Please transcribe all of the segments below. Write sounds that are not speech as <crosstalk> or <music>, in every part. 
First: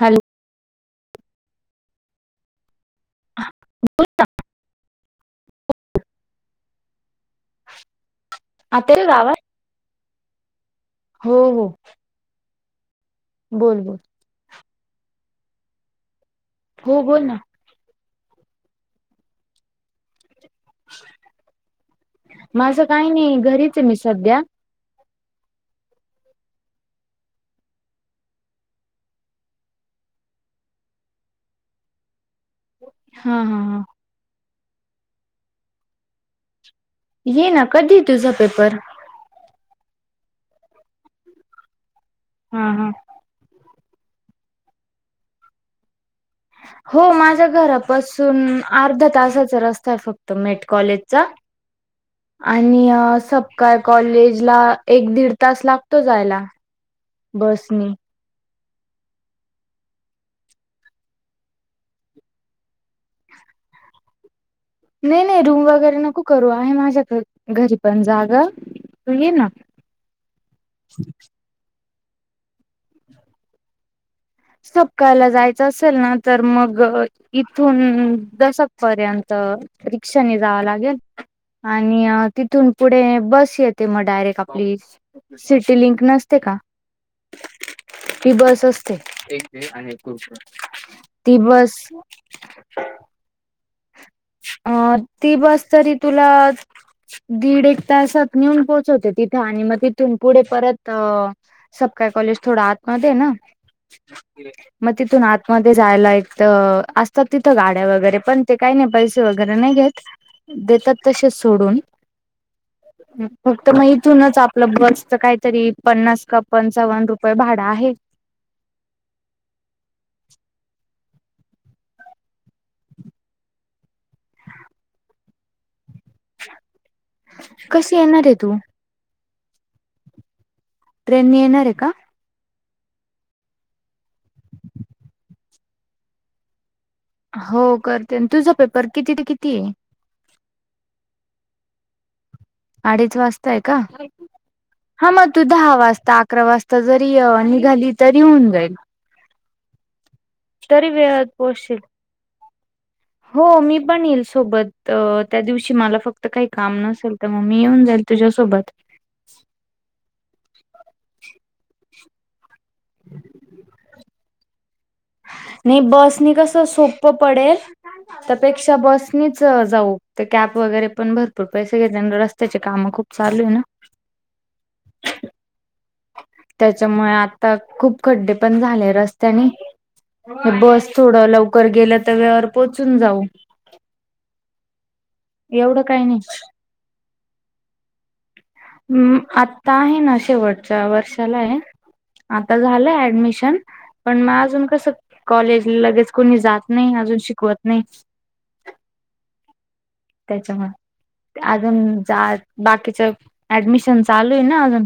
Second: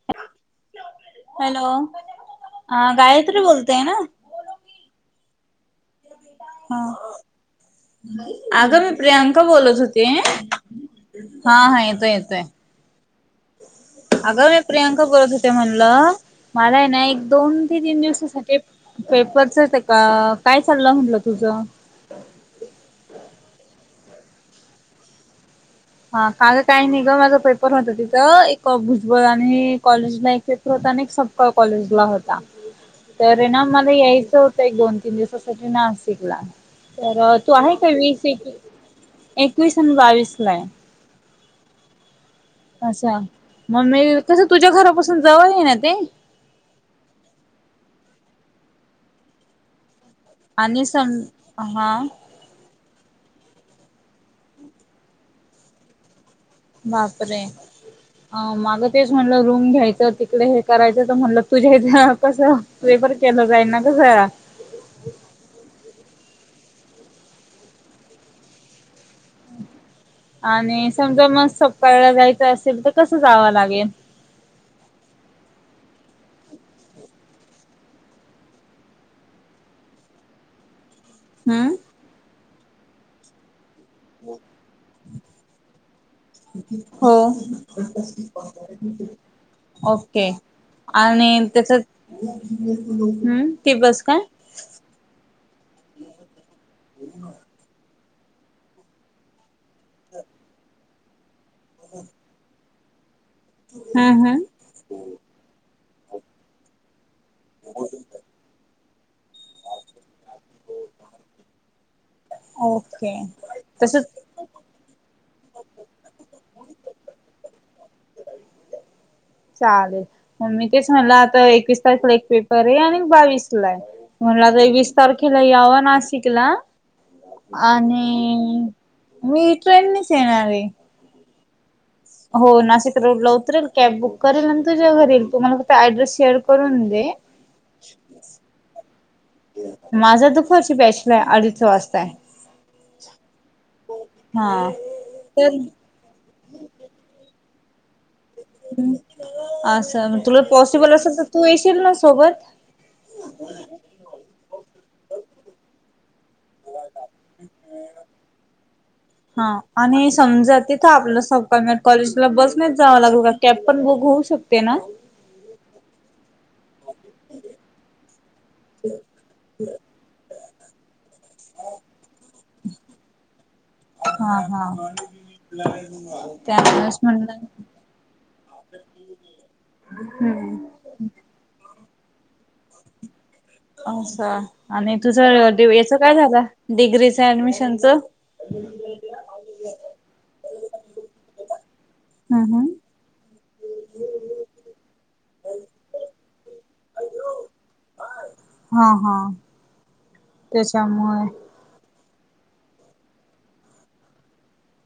Hello. Hello हा गायत्री बोलतेय ना. ह अगं आता मी येतोय का आवाज? प्रियांका बोलत होते. हो हा हो हा येतोय येतोय. बोल बोल. अगं मी प्रियांका बोलत होते म्हणलं, मला आहे हो ना बोल एक दोन ते तीन दिवसासाठी पेपरच ते का काय चाललं म्हटलं तुझं माझं काही नाही घरीच आहे मी सध्या हा काल काही नाही गं माझं पेपर होत, तिथं एक भुजबळ आणि कॉलेजला एक पेप होता आणि एक सपकाळ कॉलेजला होता. हा तरी हा ना हा मला यायचं होतं, एक, दोन, तीन दिवसासाठी नाशिकला तर ये तू ना आहे काय कधी वीस तुझा एकवी पेपर एकवीस आणि बावीसला हाय. हा हा असा ममे तसं तुझ्या घरापासून जवळ ये ना ते हो माझ्या घरापासून अर्धा तासाचा रस्ता आहे फक्त त मेट आणि सम कॉलेजचा. हा आणि सपकाळ कॉलेज ला एक दीड तास लागतो जायला. बापरे! बसनी अ माग तेच म्हटलं रूम घ्यायचं तिकडे हे करायचं तर म्हणलं तुझ्या हिथनं कसं पेपर केलं जाईल ना घया नाही नाही रूम वगैरे नको करू आहे, माझ्या घ घरी पण जागा तु येे ना. आणि समजा म सपकाळला जायचं असेल तर कसं जावाव लागेल. सपकाळला जायचं असेल ना तर मग इथून दशक पर्यंत रिक्षाने जावावं लागेल. हम्म आणि तिथून पुढे बस येते म डायरेक्ट आपली सिटी लिंक नस हो एक मिनटं ओके आहे <unintelligible> ती आणि त्याच बस हम्म ती बस काय अ ती बस तरी तुला दीड एक तासात नेऊन पोहोचवते तिथं आणि मग तिथून पुढे परत अ सपकाळ कॉलेज थोडं आतमध्ये आहे ना. हम्म हम्म म तिथून आतमध्ये जायला एक तर असतात, तिथं गाड्या वगैरे पण ते काही नाही पैसे वगैरे नाही घेत देतात तशेच सोडून ओके फक्त मग तसच इथूनच आप आपलं बसचं काहीतरी पन्नास का पंचावन्न रुपये भाडं आहे. चालेल म मी तेच म्हटलं आता एकवीस तारीखेला एक पेपर ये आणि बावीसला हाय. म्हणला तर वीस तारखेला यावं नाशिक ला कशी येणार आहे तू आणि मी ट्रेननेच येणार ये ट्रेनने येणार आहे का? हो नाशिक रोडला उतरेल कॅब बुक करेल आणि तुझ्या घरी येल तुम्हाला फक्त ऍड्रेस शेअर करून दे हो करते तुझं पेपर किती ते कितीये माझा तर फर्स्ट बॅचला हाय अडीच वाजताय. अडीच वाजताय हाय का? हा हा मग तु तर दहा वाजता अकरा वाजता. आता जरी निघाली तरी होऊन जाईल. असं तुला तरी पॉसिबल असंल तर वेळात तू पोहोचशील. येशील ना सोबत. हो मी पण येईल सोबत त्या दिवशी मला फक्त काही काम नसेल. मग मी येऊन जाईल तुझ्यासोबत. हा आणि समजा तिथं आपलं सरकार कॉलेजला बसनेच जावं लागल का, कॅब पण बुक होऊ शकते ना. नाही बसनी कसं सोपं पडेल. त्यापेक्षा बसनीच जाऊ. ते कॅब वगैरे पण भरपूर पैसे घेतले आणि रस्त्याची कामं खूप चालू आहे ना. हा हा. त्यामुळेच त्याच्यामुळे म्हणलं आता खूप खड्डे पण झाले रस्त्याने. हम्म. बस थोडं लवकर गेलं तर वेळेवर पोहचून जाऊ. अच्छा. आणि तुझं डी एवढं वाय च काही काय नाही झालं डिग्रीच ऍडमिशनच? हम आता आहे ना. शेवटच्या वर्षाला आहे हम्म आता हम्म. झालंय ऍडमिशन. पण मग अजून कस कॉलेज लगेच कोणी जात नाही. अजून शिकवत नाही. हा हा. त्याच्यामुळे अजून जा बाकीच ऍडमिशन चालू आहे ना अजून.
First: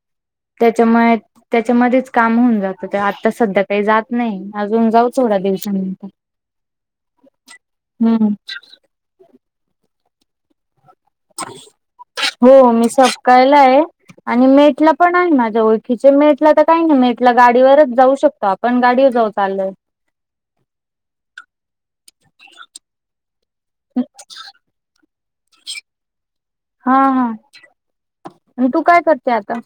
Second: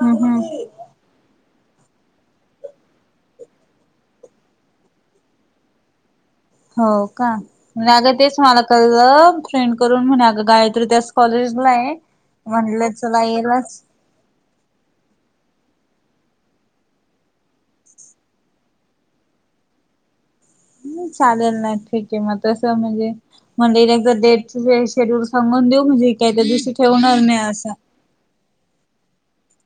हम्म हम्म. त्याच्यामुळे त्याच्यामध्येच काम होऊन जातं. ते आता सध्या काही जात नाही. अजून जाऊ थोडा दिवसानंतर हो का. अगं हम्म तेच मला कळलं फ्रेंड करून म्हण अगं गायत्री त्या कॉलेज नाही. हो मी म्हटलं चला सपकायला येलाच आहे आणि मेटला पण आहे. माझ्या ओळखीचे मेटला तर काही नाही. मेटलं गाडीवरच जाऊ शकत. आपण गाडीवर जाऊ चालत. चालेल नाही ठीक आहे. मग तसं म्हणजे म्हणजे एकदा डेट शेड्यूल सांगून देऊ. म्हणजे काही त्या दिवशी हा ठेवणार हा नाही असं. आणि तू काय करते आता?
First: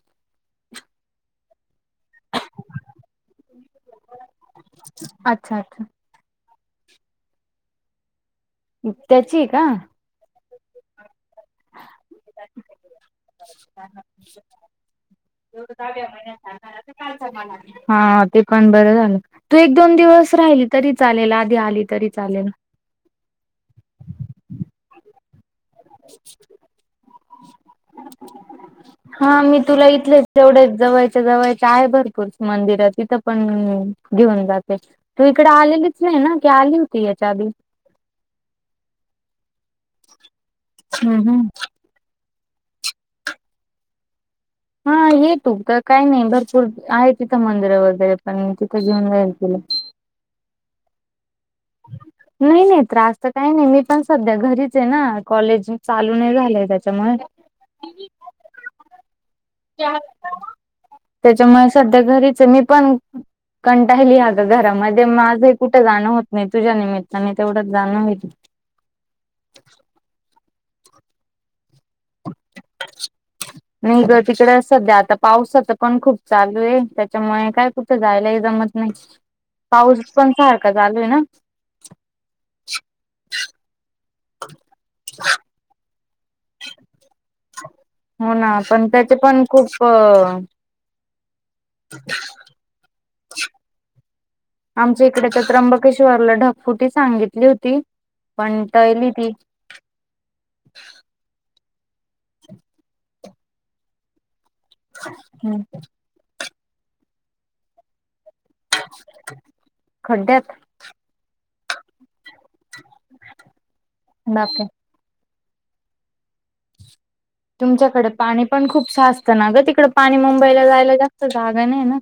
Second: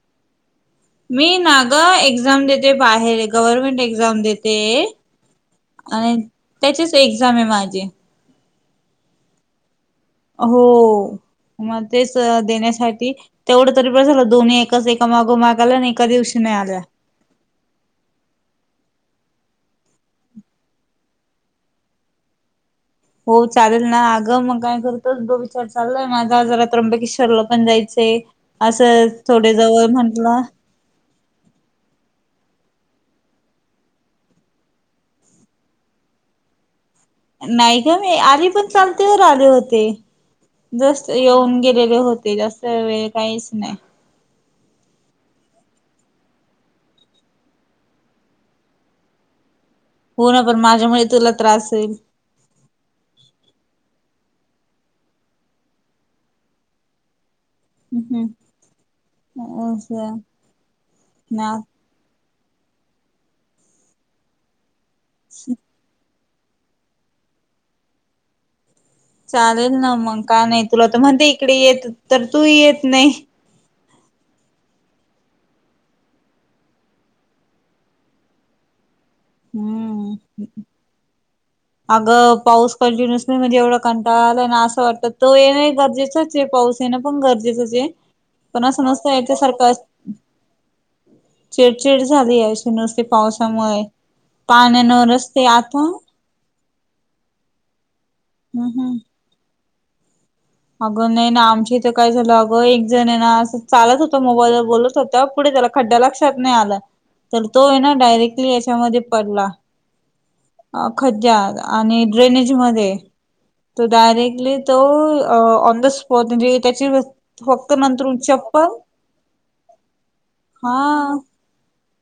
मी ना ग एक्झाम देते बाहेर गव्हर्नमेंट एक्झाम देते. अच्छा अच्छा ते आणि त्याचेच एक्झाम आहे माझे. त्याची का. हो मग तेच देण्यासाठी तेवढं तरी बास झालं. दोन्ही एकाच एका मागो माग आल्या आणि एका दिवशी नाही आल्या. कालच्या मानाने. हा ते पण बरं झालं. तू एक दोन दिवस राहिली तरी चालेल. आधी आली तरी चालेल. हो चालेल ना. अगं मग काय कर च दो विचार चाललाय माझा आणि आज जरा त्र्यंबकेश्वरला पण जायचंय. असं हा थोडे मी जवळ तुला इथलेच म्हंटलं तेवढेच जवळचे त्याच्या जवळच्या आहेत. भरपूर मंदिर तिथं पण घेऊन जाते. तू इकड आलेलीच नाही ना की आली होती? याच्या आधी नाही गं मी आली पण चालतेवर आले होते. जस्त हम्म हम्म. येऊन गेलेले होते. जास्त वेळ काहीच नाही. हा ये तू तर काही नाही. भरपूर आहे तिथं मंदिर वगैरे पण तिथं घेऊन जाईल तुला. हो ना. पण माझ्यामुळे तुला त्रास होईल. नाही नाही. त्रास तर काही नाही. मी पण सध्या घरीच आहे ना. कॉलेज चालू नाही झालंय त्याच्यामुळे हम् हम्म. असं ना त्याच्यामुळे सध्या घरीच आहे. मी पण कंटाळली अगं. घरामध्ये माझं ही कुठ जाणं होत नाही. तुझ्या निमित्ताने तेवढंच जाणं होइल. चालेल ना. मग काय नाही तुला तर म्हणते इकडे येत. तर तू येत नाही. नाही ग. तिकडे सध्या आता पावसाच पण खूप चालू आहे त्याच्यामुळे काय कुठं जायलाही जमत नाही, पाऊस हम्म पण सारखा चालूयं ना अगं पाऊस कंटिन्युस नाही म्हणजे एवढा कंटाळा आलायना असं वाटतं तो येणे गरजेचं चे पाऊस येण पण गरजेचंच आहे हो ना पण असं नसत त्याचे याच्या पण सारखं खूप अ, चिड़चिड़ झालीय अशी नुसती पावसामुळे पाण्यानं आमच्या इकडे त्या रस्ते आता त्र्यंबकेश्वरला ढकफुटी सांगितली होती, पण हम् हम् टळली ती अगं नई ना आमचे इथे काय झालं अगं एक जणं ना असं चालत होता मोबाईलवर बोलत होता पुढे हम्म त्याला खड्डा लक्षात नाही आला, तर तोय ना डायरेक्टली त्या मध्ये पडला खड्ड्यात अ खड्यात आणि ड्रेनेज मध्ये, तो डायरेक्टली बापरे तो अ ऑन द स्पॉट म्हणजे त्याची फक्त तुमच्याकडे नंतर पाणी चप्पल पण खूप साचतं ना गं तिकडे पाणी मुंबईला हा जायला जास्त जागा नाही ना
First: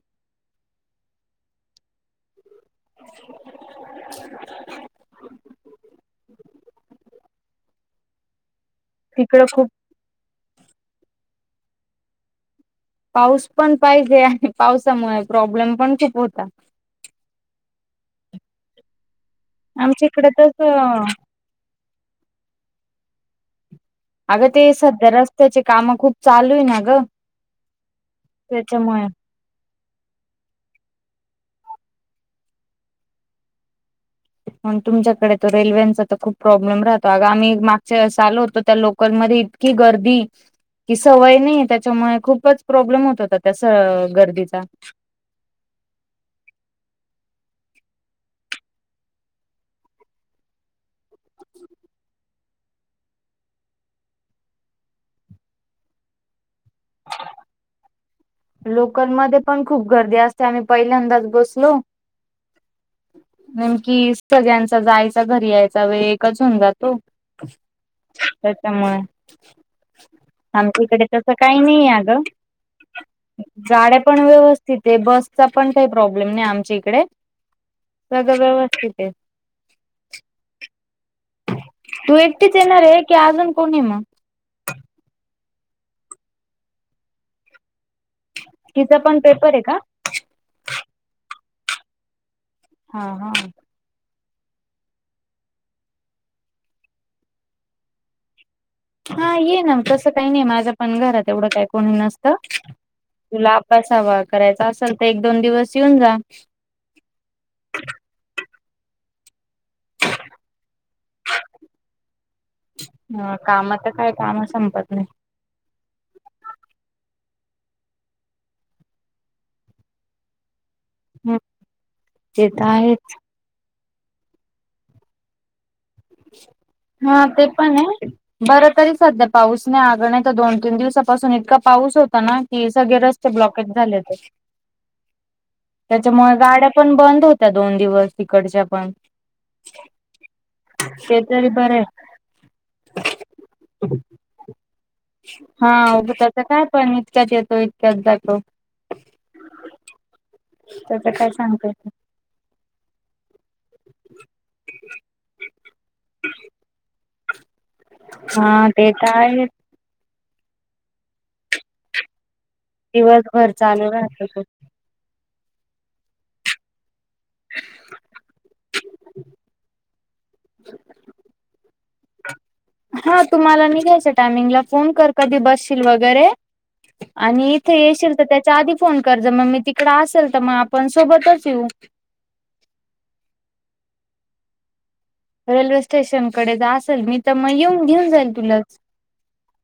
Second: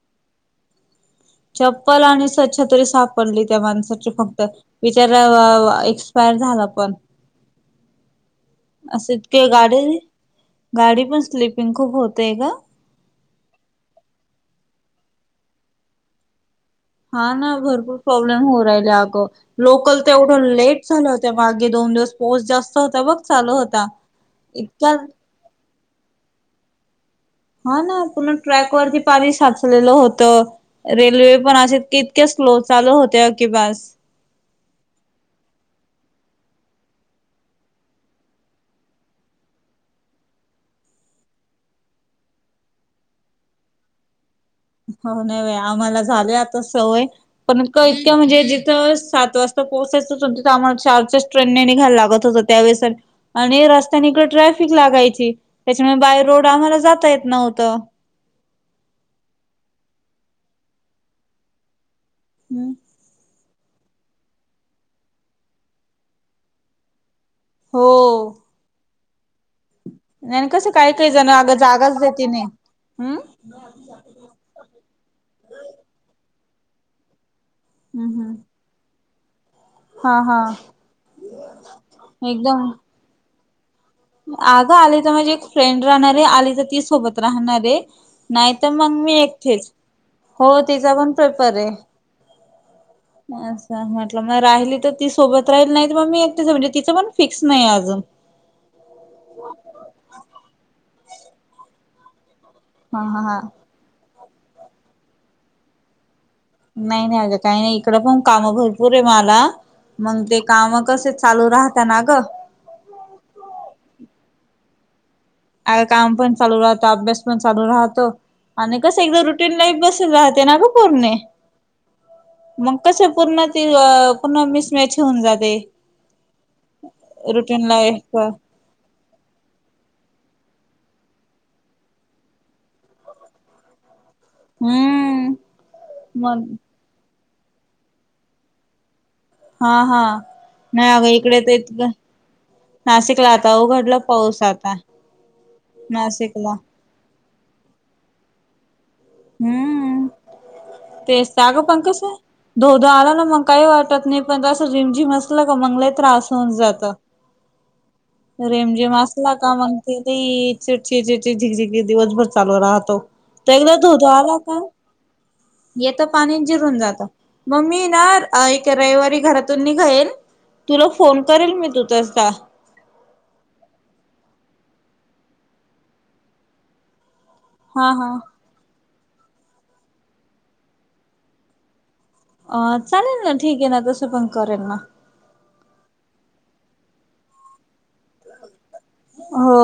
चप्पल आणि स्वच्छ तरी सापडली त्या माणसाची फक्त बिचारा अ एक्सपायर झाला पण <inaudible> असं इतके तिकड खूप गाडी, गाडी पण स्लिपिंग खूप होतेय गं पाऊस पण पाहिजे आणि पावसामुळे प्रॉब्लेम पण खूप होता हा ना भरपूर प्रॉब्लेम होऊ राहिले अगं, लोकल आमच्या इकडे तेवढ्या तर लेट झालं होत्या मागे दोन दिवस पोस जास्त होता बघ चालू होता अगं ते इतका सध्या रस्त्याचे कामं खूप चालूय ना गं हा ना पुर्ण ट्रॅक वरती पाणी साच लेलं होत. रेल्वे पण अशे इतक्या स्लो चालू होत्या की बस मंग तुमच्याकडे तर रेल्वेंचा तर खूप प्रॉब्लेम राहतो अग आम्ही मागच्या वेळेसं आलो होतो त्या लोकलमध्ये की गर्दी ती सवय नाहीय त्याच्यामुळे खूपच प्रॉब्लेम होत होता त्या स गर्दीचा हो नाही बाई, आम्हाला झाले आता सवय पण इतक इतक्या म्हणजे जिथं सात वाजता पोचायचंच होत ना आम्हाला चारचा ट्रेनने निघायला लागत होतं त्यावेळेस आणि रस्त्यान इकड ट्रॅफिक लागायची त्याच्यामुळे बाय रोड आम्हाला जाता येत नव्हतं लोकलमध्ये पण खूप गर्दी असते आम्ही पहिल्यांदाच बसलो हम्म नेमकी सगळ्यांचा जायचा घरी यायचा वेळ एकच होऊन जातो <unintelligible> हो त्याच्यामुळे नाय अनं कसं आमच्या काय, इकडे काही जण तसं आगं नाही जागाच अगं. देति नही, हम् गाड्या पण व्यवस्थितं, बसचा पण काही प्रॉब्लेम नाही आमच्या इकडे हम्म हम्म सगळ व्यवस्थित आहे. हा हा तू एकटीच येणारं की अजून कोणी मग म अगं आली तर माझी एक फ्रेंड राहणारं आली तर ती सोबत राहणारं नाहीतर मग तिचा मी पण पेपर आहे एकटीच, का? हो तिचा पण पेपरं हा हा असं म्हटलं मग राहिली तर ती सोबत राहील नाही त मग मी एकटीचं म्हणजे तिचं पण फिक्स नाही अजून हा येना तसं काही नाही माझं पण घरात एवढं काही कोणी नसतं, हा हा हा तुला बसावा करायचा असल तर एक दोन दिवस येऊन जा नाही नाही अगं काही नाही इकडं पण कामं भरपूरं मला मंग ते काम कसे चालू राहता ना ग? हं. काम तर काय काम संपत नाही. <unintelligible> काम पण चालू राहतं. अभ्यास पण चालू राहतो. आणि कसं एकदा रुटीन लाईफ बसेल राहते ना ग? पूर्णे. ते तर मग आहे कश पूर्ण? ते पुन्हा मिसमॅच होऊन जातय. हां. ते पण लाईफ आहे. का बरं तरी - सध्या पाऊस नाही. अगं नाहीतर दोन तीन दिवसापासून इतका पाऊस होता ना की सगळे रस्ते ब्लॉकच झाले होते. हम्म त्याच्यामुळे मग गाड्या पण बंद होत्या दोन दिवस तिकडच्या पण. हां. हां. नाही अगं ते इकडे तरी तर बरे इतकं- नासिकला आता उघडला पाऊस आता. हां. उगं त्याच नाशिकला काय पण इतक्यात येतो इतक्यात जातो. हम्म. त्याच काय अग सांगता पण येत ते कसंय? धो धो आला ना मग काही वाटत नाही. पण असं रिमझिम असलं का मंग लई त्रास होऊन जातो. हा. ते तर असला आहे. का मग ते लई चिक चिक झिग झीग दिवसभर चालू राहत. दिवसभर चालू राहतं ते. येतं पाणी आणि जिरून जातं. म मी ना एक रविवारी घरातून निघेन. तुला फोन करेल मी तू तसा. हा. तू मला निघायच्या टायमिंगला फोन कर कधी बसशील वगैरे आणि - इथं हा हा येशील तर त्याच्या आधी फोन कर जर मग मी तिकडे असेल त मग आपण सोबतच येऊ. अं. चालेल ना. ठीक आहे ना. तसं पण करेल ना. रेल्वे स्टेशनकडे जर असेल मी तर मग येऊन घेऊन जाईल तुलाच. हो.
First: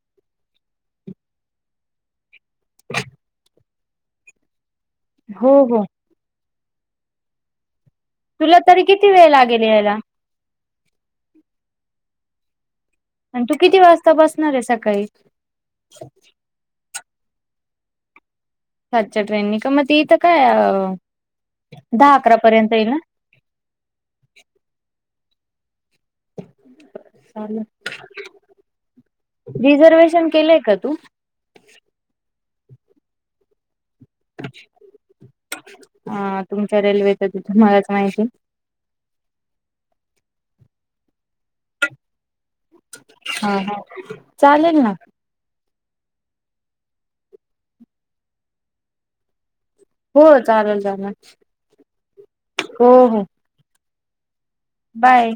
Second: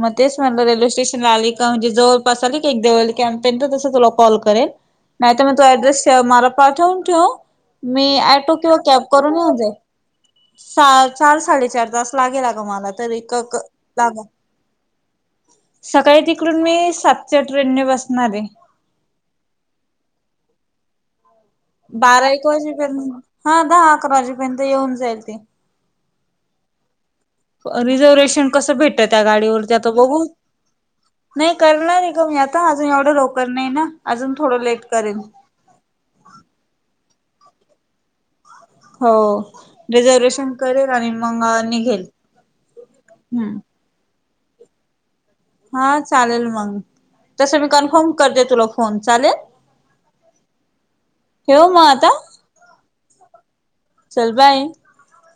म तेच म्हटलं रेल्वे स्टेशनला आली का म्हणजे जवळ - -पास आली का एक देवळाली कॅम्प पर्यंत. तुला कॉल करेल. नाहीतर मग हो तू हो. ऍड्रेस - त मला पाठवून ठेव. मी ऑटो तुला किंवा तरी कॅब किती वेळ करून येऊन लागेल जाईल. यायला? सा चार साडेचार तास लागेल अगं मला - तरी क आणि तू क किती वाजता लागण. बसणार आहे सकाळी सकाळी तिक - -डून मी सातच्या ट्रेनने बसणार ए. सातच्या ट्रेननी का? मग ती इथं का अ - बारा एक वाजेपर्यंत. हां. दहा अकरा वाजेपर्यंत येऊन जाईल ती. ना? अ रिझर्वेशन कसं भेटतं त्या गाडीवर ते आता बघू. रिझर्वेशन केलंय का तू नाही करणार आहे गं मी. आता अजून एवढं लवकर नाही ना? अजून थोडं लेट करेन. हां. तुमच्या रेल्वेच तिथे तुम्हालाच माहिती. हो. रिझर्वेशन करेल आणि मंग अ निघेल. हां. हम्म. हां. चालेल ना. हां. चालेल मग. तसं मी कन्फर्म करते तुला फोन चालेल? हो. चालेल चालेल. ठेवू मग आता. हो हो. चल बाय. बाय.